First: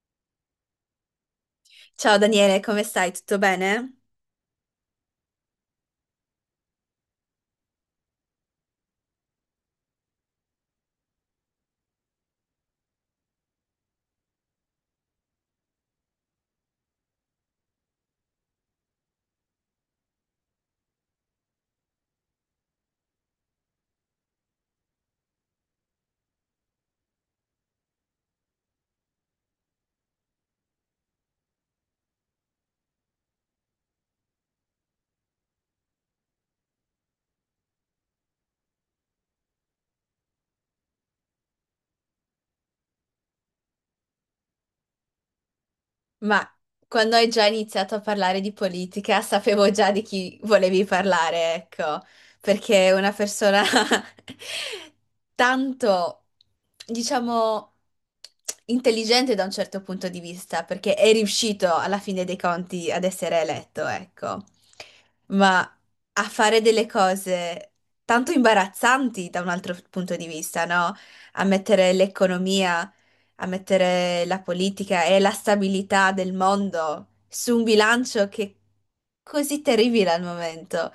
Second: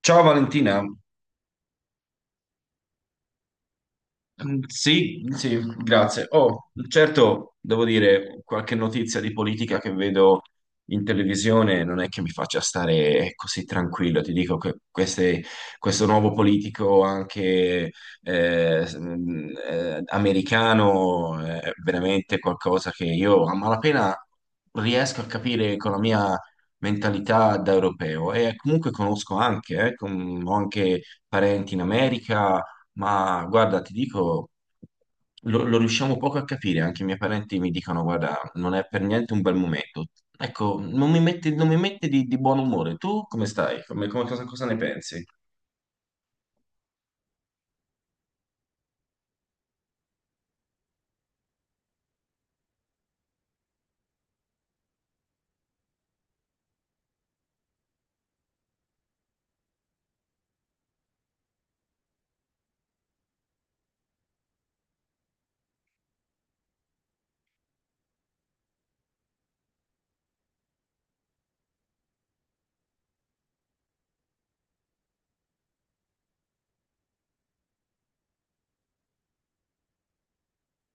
Ciao Valentina. Ciao Daniele, come stai? Tutto bene? Sì, sì, grazie. Oh, certo, devo dire, qualche notizia di politica che vedo in televisione non è che mi faccia stare così tranquillo. Ti dico che questo nuovo politico anche americano è veramente qualcosa che io a malapena riesco a capire con la mia mentalità da europeo, e comunque conosco anche, ho anche parenti in America. Ma guarda, ti dico, lo riusciamo poco a capire, anche i miei parenti mi dicono, guarda, non è per niente un bel momento. Ecco, non mi mette di buon umore. Tu come stai? Cosa ne pensi? Ma quando hai già iniziato a parlare di politica, sapevo già di chi volevi parlare, ecco, perché è una persona tanto, diciamo, intelligente da un certo punto di vista, perché è riuscito alla fine dei conti ad essere eletto, ecco, ma a fare delle cose tanto imbarazzanti da un altro punto di vista, no? A mettere l'economia a mettere la politica e la stabilità del mondo su un bilancio che è così terribile al momento.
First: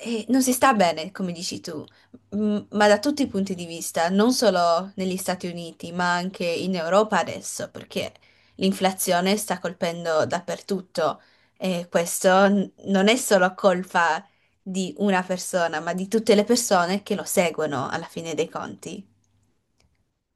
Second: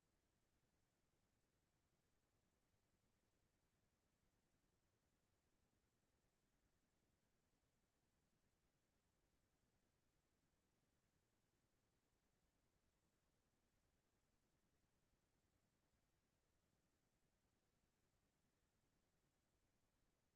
E non si sta bene, come dici tu, ma da tutti i punti di vista, non solo negli Stati Uniti, ma anche in Europa adesso, perché l'inflazione sta colpendo dappertutto e questo non è solo colpa di una persona, ma di tutte le persone che lo seguono alla fine dei conti.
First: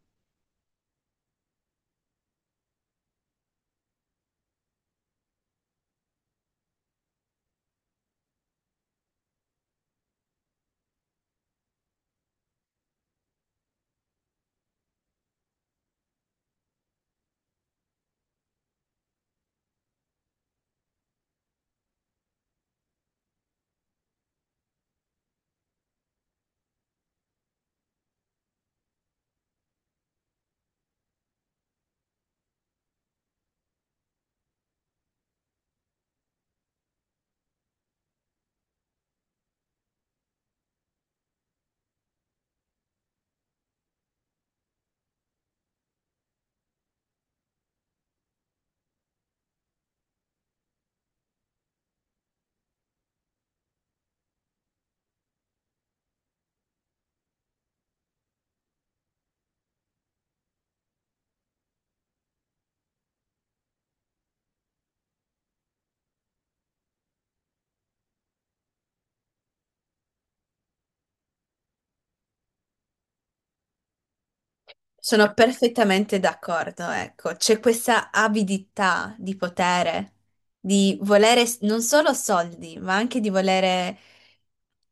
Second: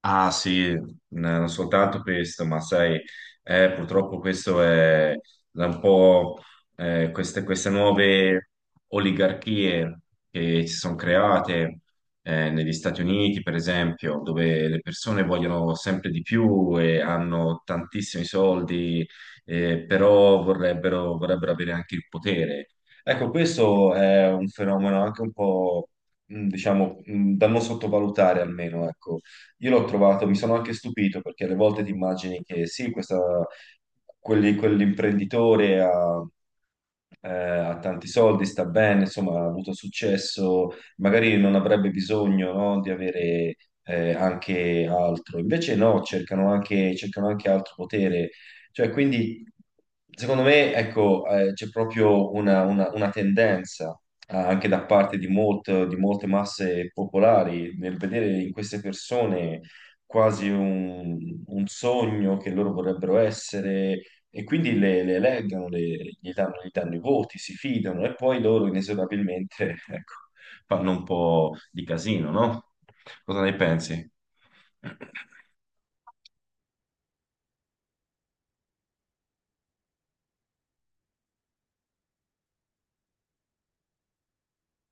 Ah sì, non soltanto questo, ma sai, purtroppo questo è da un po' queste nuove oligarchie che si sono create negli Stati Uniti, per esempio, dove le persone vogliono sempre di più e hanno tantissimi soldi, eh, però vorrebbero avere anche il potere. Ecco, questo è un fenomeno anche un po', diciamo, da non sottovalutare almeno. Ecco, io l'ho trovato, mi sono anche stupito perché alle volte ti immagini che sì, quell'imprenditore ha ha tanti soldi, sta bene, insomma, ha avuto successo, magari non avrebbe bisogno, no, di avere anche altro. Invece no, cercano anche altro potere. Cioè, quindi, secondo me, ecco, c'è proprio una tendenza anche da parte di, di molte masse popolari nel vedere in queste persone quasi un sogno che loro vorrebbero essere, e quindi le eleggono, gli danno i voti, si fidano e poi loro inesorabilmente, ecco, fanno un po' di casino, no? Cosa ne pensi? Sono perfettamente d'accordo, ecco, c'è questa avidità di potere, di volere non solo soldi, ma anche di volere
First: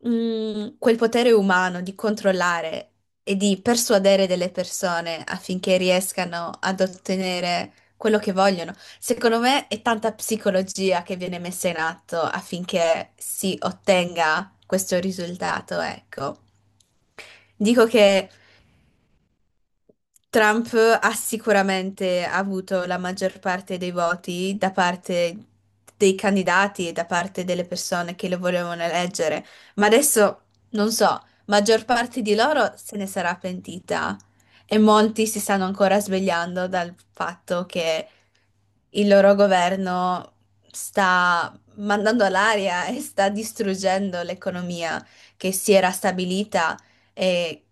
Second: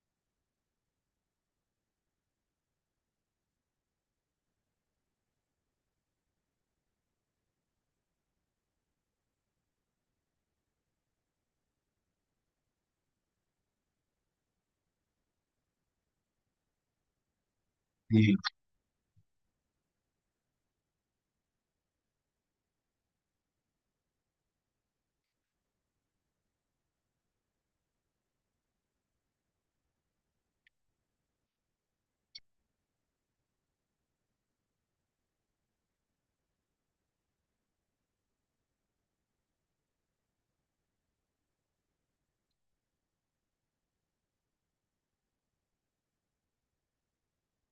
quel potere umano di controllare e di persuadere delle persone affinché riescano ad ottenere quello che vogliono. Secondo me è tanta psicologia che viene messa in atto affinché si ottenga questo risultato, ecco. Dico che Sì. Trump ha sicuramente avuto la maggior parte dei voti da parte dei candidati e da parte delle persone che lo volevano eleggere, ma adesso non so, maggior parte di loro se ne sarà pentita e molti si stanno ancora svegliando dal fatto che il loro governo sta mandando all'aria e sta distruggendo l'economia che si era stabilita eh,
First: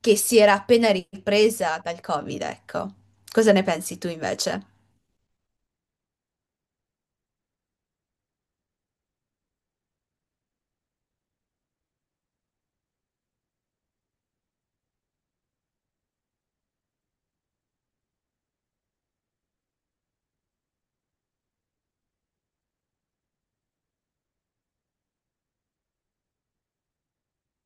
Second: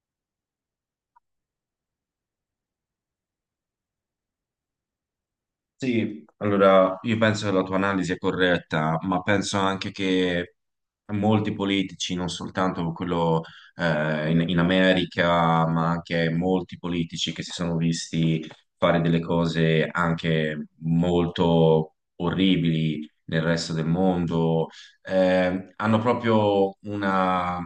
che si era appena ripresa dal Covid, ecco. Cosa ne pensi tu invece? Sì, allora io penso che la tua analisi è corretta, ma penso anche che molti politici, non soltanto quello eh, in America, ma anche molti politici che si sono visti fare delle cose anche molto orribili nel resto del mondo, hanno proprio una,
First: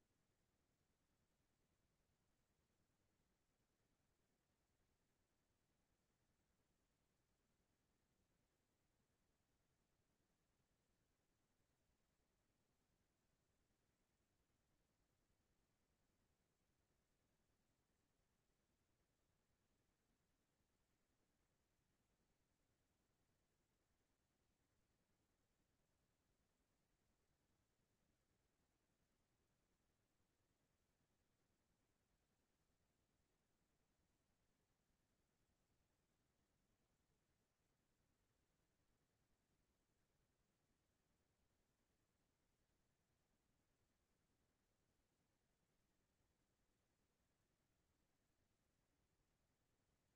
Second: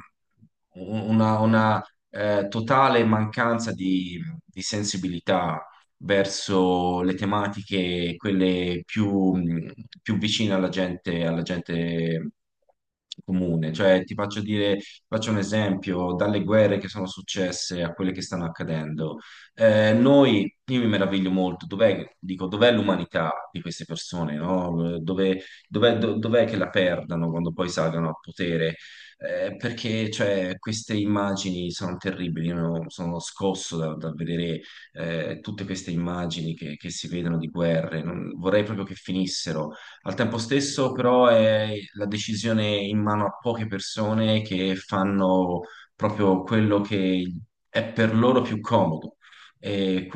una, una, totale mancanza di sensibilità verso le tematiche, quelle più, più vicine alla gente comune. Cioè, ti faccio dire, faccio un esempio, dalle guerre che sono successe a quelle che stanno accadendo. Noi, io mi meraviglio molto, dov'è, dico, dov'è l'umanità di queste persone, no? Dove, dov'è che la perdano quando poi salgano al potere? Perché cioè, queste immagini sono terribili, io sono scosso da vedere tutte queste immagini che si vedono di guerre, vorrei proprio che finissero. Al tempo stesso, però, è la decisione in mano a poche persone che fanno proprio quello che è per loro più comodo. E,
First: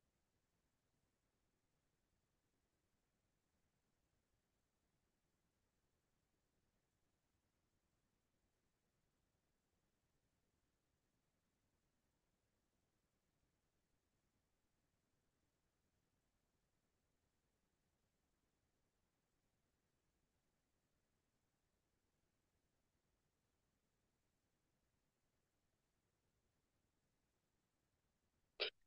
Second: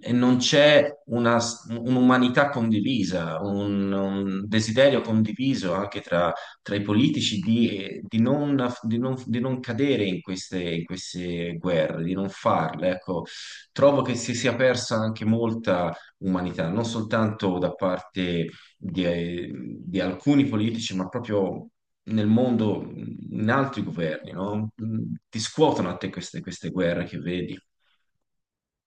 e non c'è un'umanità condivisa, un desiderio condiviso anche tra i politici di non cadere in in queste guerre, di non farle. Ecco, trovo che si sia persa anche molta umanità, non soltanto da parte di, di alcuni politici, ma proprio nel mondo, in altri governi, no? Ti scuotono a te queste guerre che vedi.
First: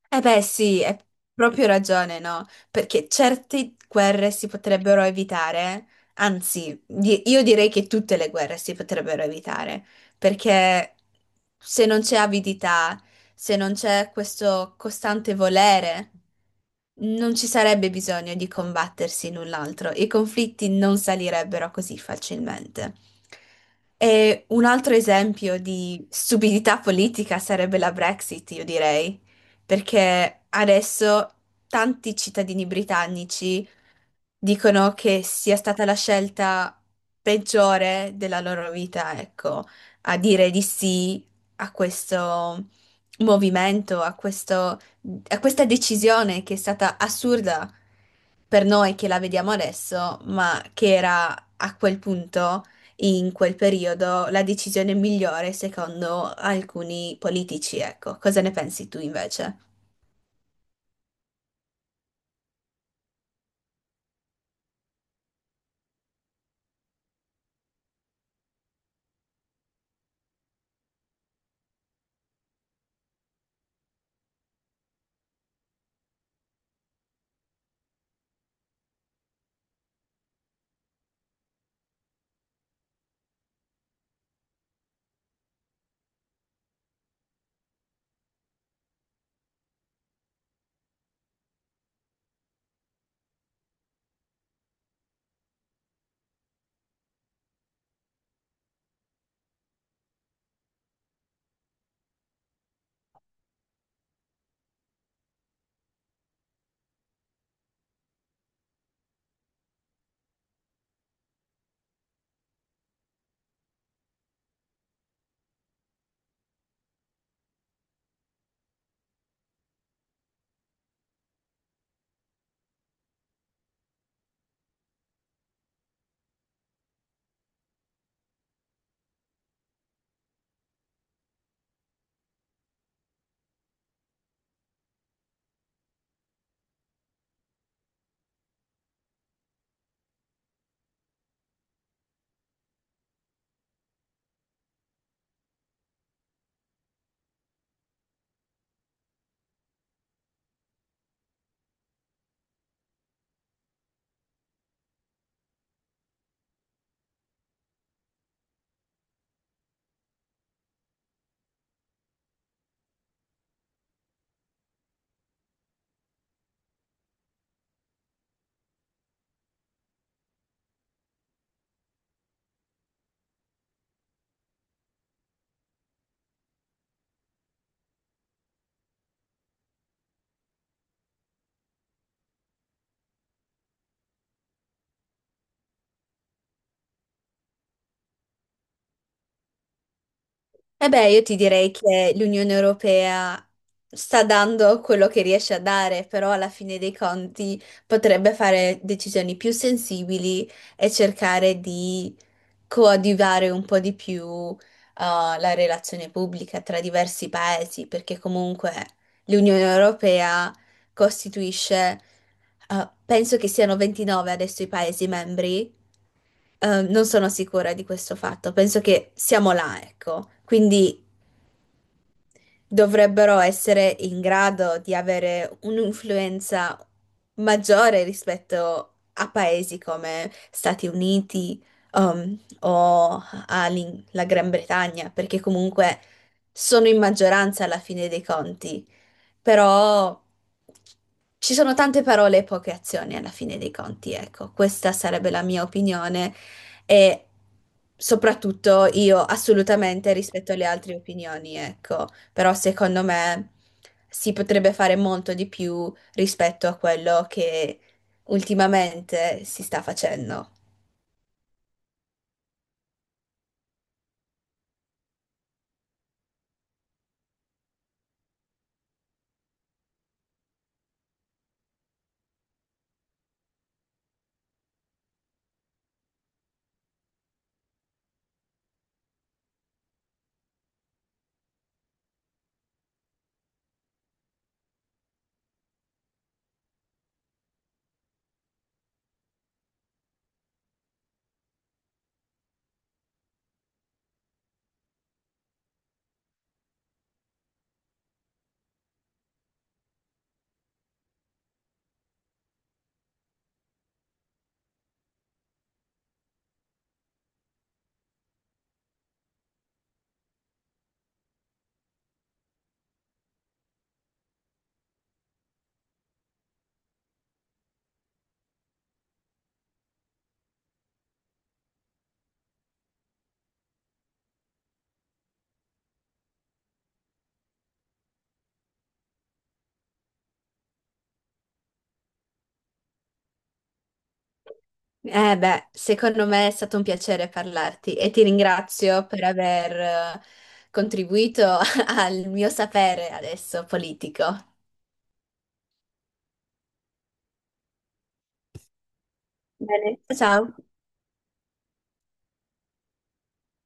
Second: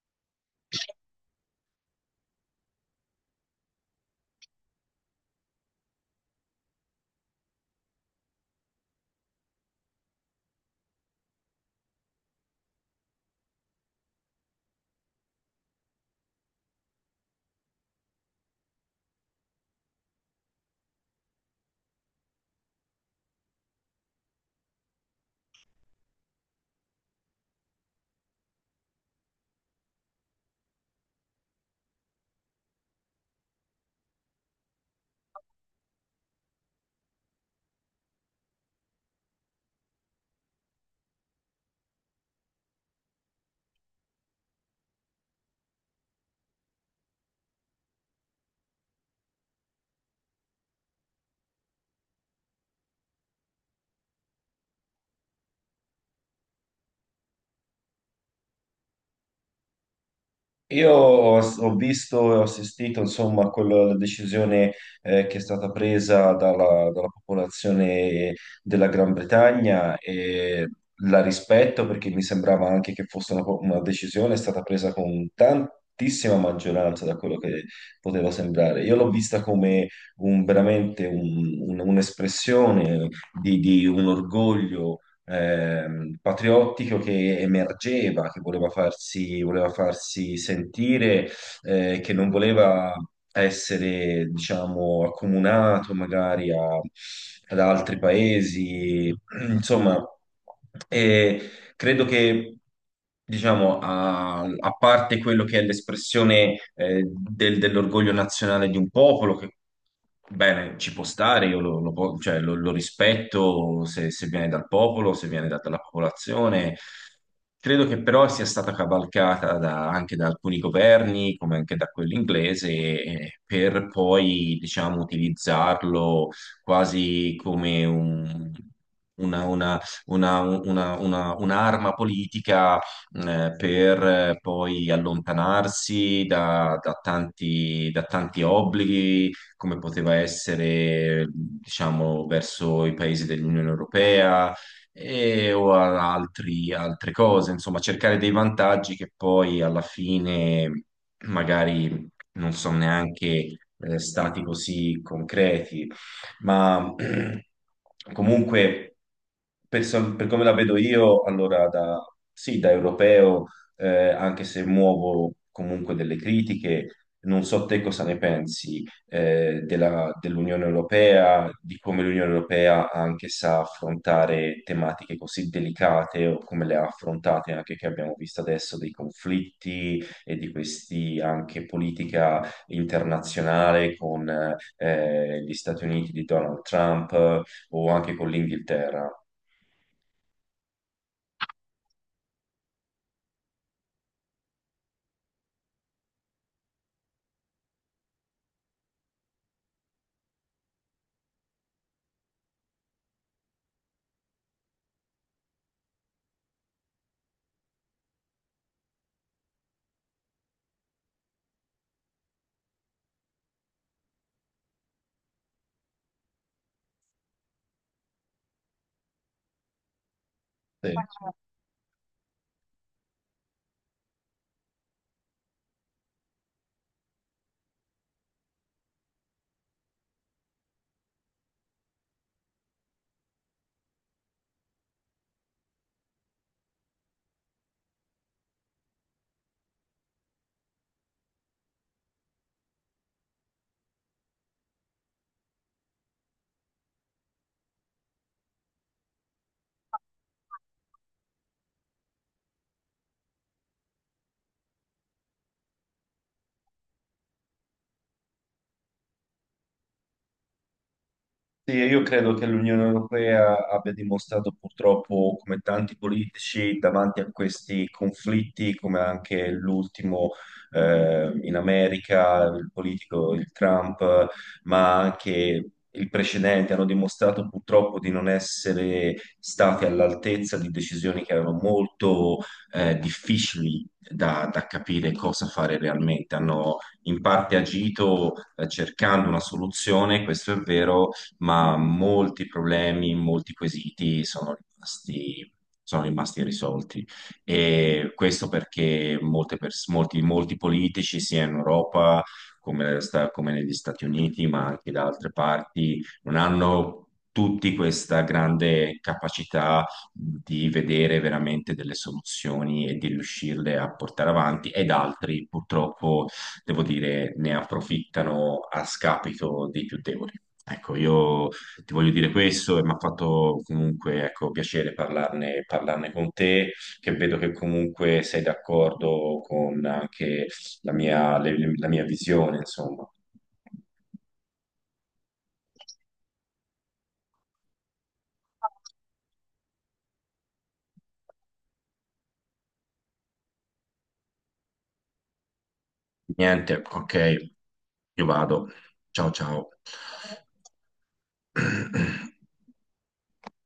Eh beh, sì, hai proprio ragione, no? Perché certe guerre si potrebbero evitare, anzi, io direi che tutte le guerre si potrebbero evitare, perché se non c'è avidità, se non c'è questo costante volere, non ci sarebbe bisogno di combattersi l'un l'altro, i conflitti non salirebbero così facilmente. E un altro esempio di stupidità politica sarebbe la Brexit, io direi, perché adesso tanti cittadini britannici dicono che sia stata la scelta peggiore della loro vita, ecco, a dire di sì a questo movimento, a questa decisione che è stata assurda per noi che la vediamo adesso, ma che era a quel punto, in quel periodo, la decisione migliore secondo alcuni politici, ecco. Cosa ne pensi tu invece? Io ho, ho visto e ho assistito, insomma, a quella decisione eh, che è stata presa dalla popolazione della Gran Bretagna, e la rispetto perché mi sembrava anche che fosse una decisione stata presa con tantissima maggioranza da quello che poteva sembrare. Io l'ho vista come veramente un'espressione di un orgoglio patriottico che emergeva, che voleva farsi sentire, che non voleva essere, diciamo, accomunato magari ad altri paesi, insomma. E, Credo che, diciamo, a parte quello che è l'espressione eh, dell'orgoglio nazionale di un popolo, che bene, ci può stare, io cioè, lo rispetto se viene dal popolo, se viene dalla popolazione. Credo che però sia stata cavalcata anche da alcuni governi, come anche da quello inglese, per poi, diciamo, utilizzarlo quasi come una, una- un'arma politica, per poi allontanarsi da tanti obblighi, come poteva essere, diciamo, verso i paesi dell'Unione Europea e, o altre cose, insomma, cercare dei vantaggi che poi alla fine magari non sono neanche stati così concreti, ma comunque per come la vedo io, allora da, sì, da europeo, anche se muovo comunque delle critiche, non so te cosa ne pensi dell'Unione Europea, di come l'Unione Europea anche sa affrontare tematiche così delicate, o come le ha affrontate anche che abbiamo visto adesso dei conflitti e di questi anche politica internazionale con gli Stati Uniti di Donald Trump, o anche con l'Inghilterra. Eh beh, io ti direi che l'Unione Europea sta dando quello che riesce a dare, però alla fine dei conti potrebbe fare decisioni più sensibili e cercare di coadiuvare un po' di più, la relazione pubblica tra diversi paesi, perché comunque l'Unione Europea costituisce, penso che siano 29 adesso i paesi membri, non sono sicura di questo fatto, penso che siamo là, ecco, Sì. quindi dovrebbero essere in grado di avere un'influenza maggiore rispetto a paesi come Stati Uniti, o alla Gran Bretagna, perché comunque sono in maggioranza alla fine dei conti, però ci sono tante parole e poche azioni alla fine dei conti, ecco, questa sarebbe la mia opinione, e soprattutto io assolutamente rispetto alle altre opinioni, ecco, però secondo me si potrebbe fare molto di più rispetto a quello che ultimamente si sta facendo. Sì, io credo che l'Unione Europea abbia dimostrato purtroppo, come tanti politici, davanti a questi conflitti, come anche l'ultimo in America, il politico, il Trump, ma anche il precedente, hanno dimostrato purtroppo di non essere stati all'altezza di decisioni che erano molto difficili da capire cosa fare realmente. Hanno in parte agito cercando una soluzione, questo è vero, ma molti problemi, molti quesiti sono rimasti irrisolti. E questo perché molti politici, sia in Europa come negli Stati Uniti, ma anche da altre parti, non hanno tutti questa grande capacità di vedere veramente delle soluzioni e di riuscirle a portare avanti, ed altri purtroppo, devo dire, ne approfittano a scapito dei più deboli. Ecco, io ti voglio dire questo, e mi ha fatto comunque, ecco, piacere parlarne con te, che vedo che comunque sei d'accordo con anche la mia visione, insomma. Eh beh, secondo me è stato un piacere parlarti e ti ringrazio per aver eh, contribuito al mio sapere adesso politico. Niente, ok, io vado. Ciao, ciao. Bene. Ciao.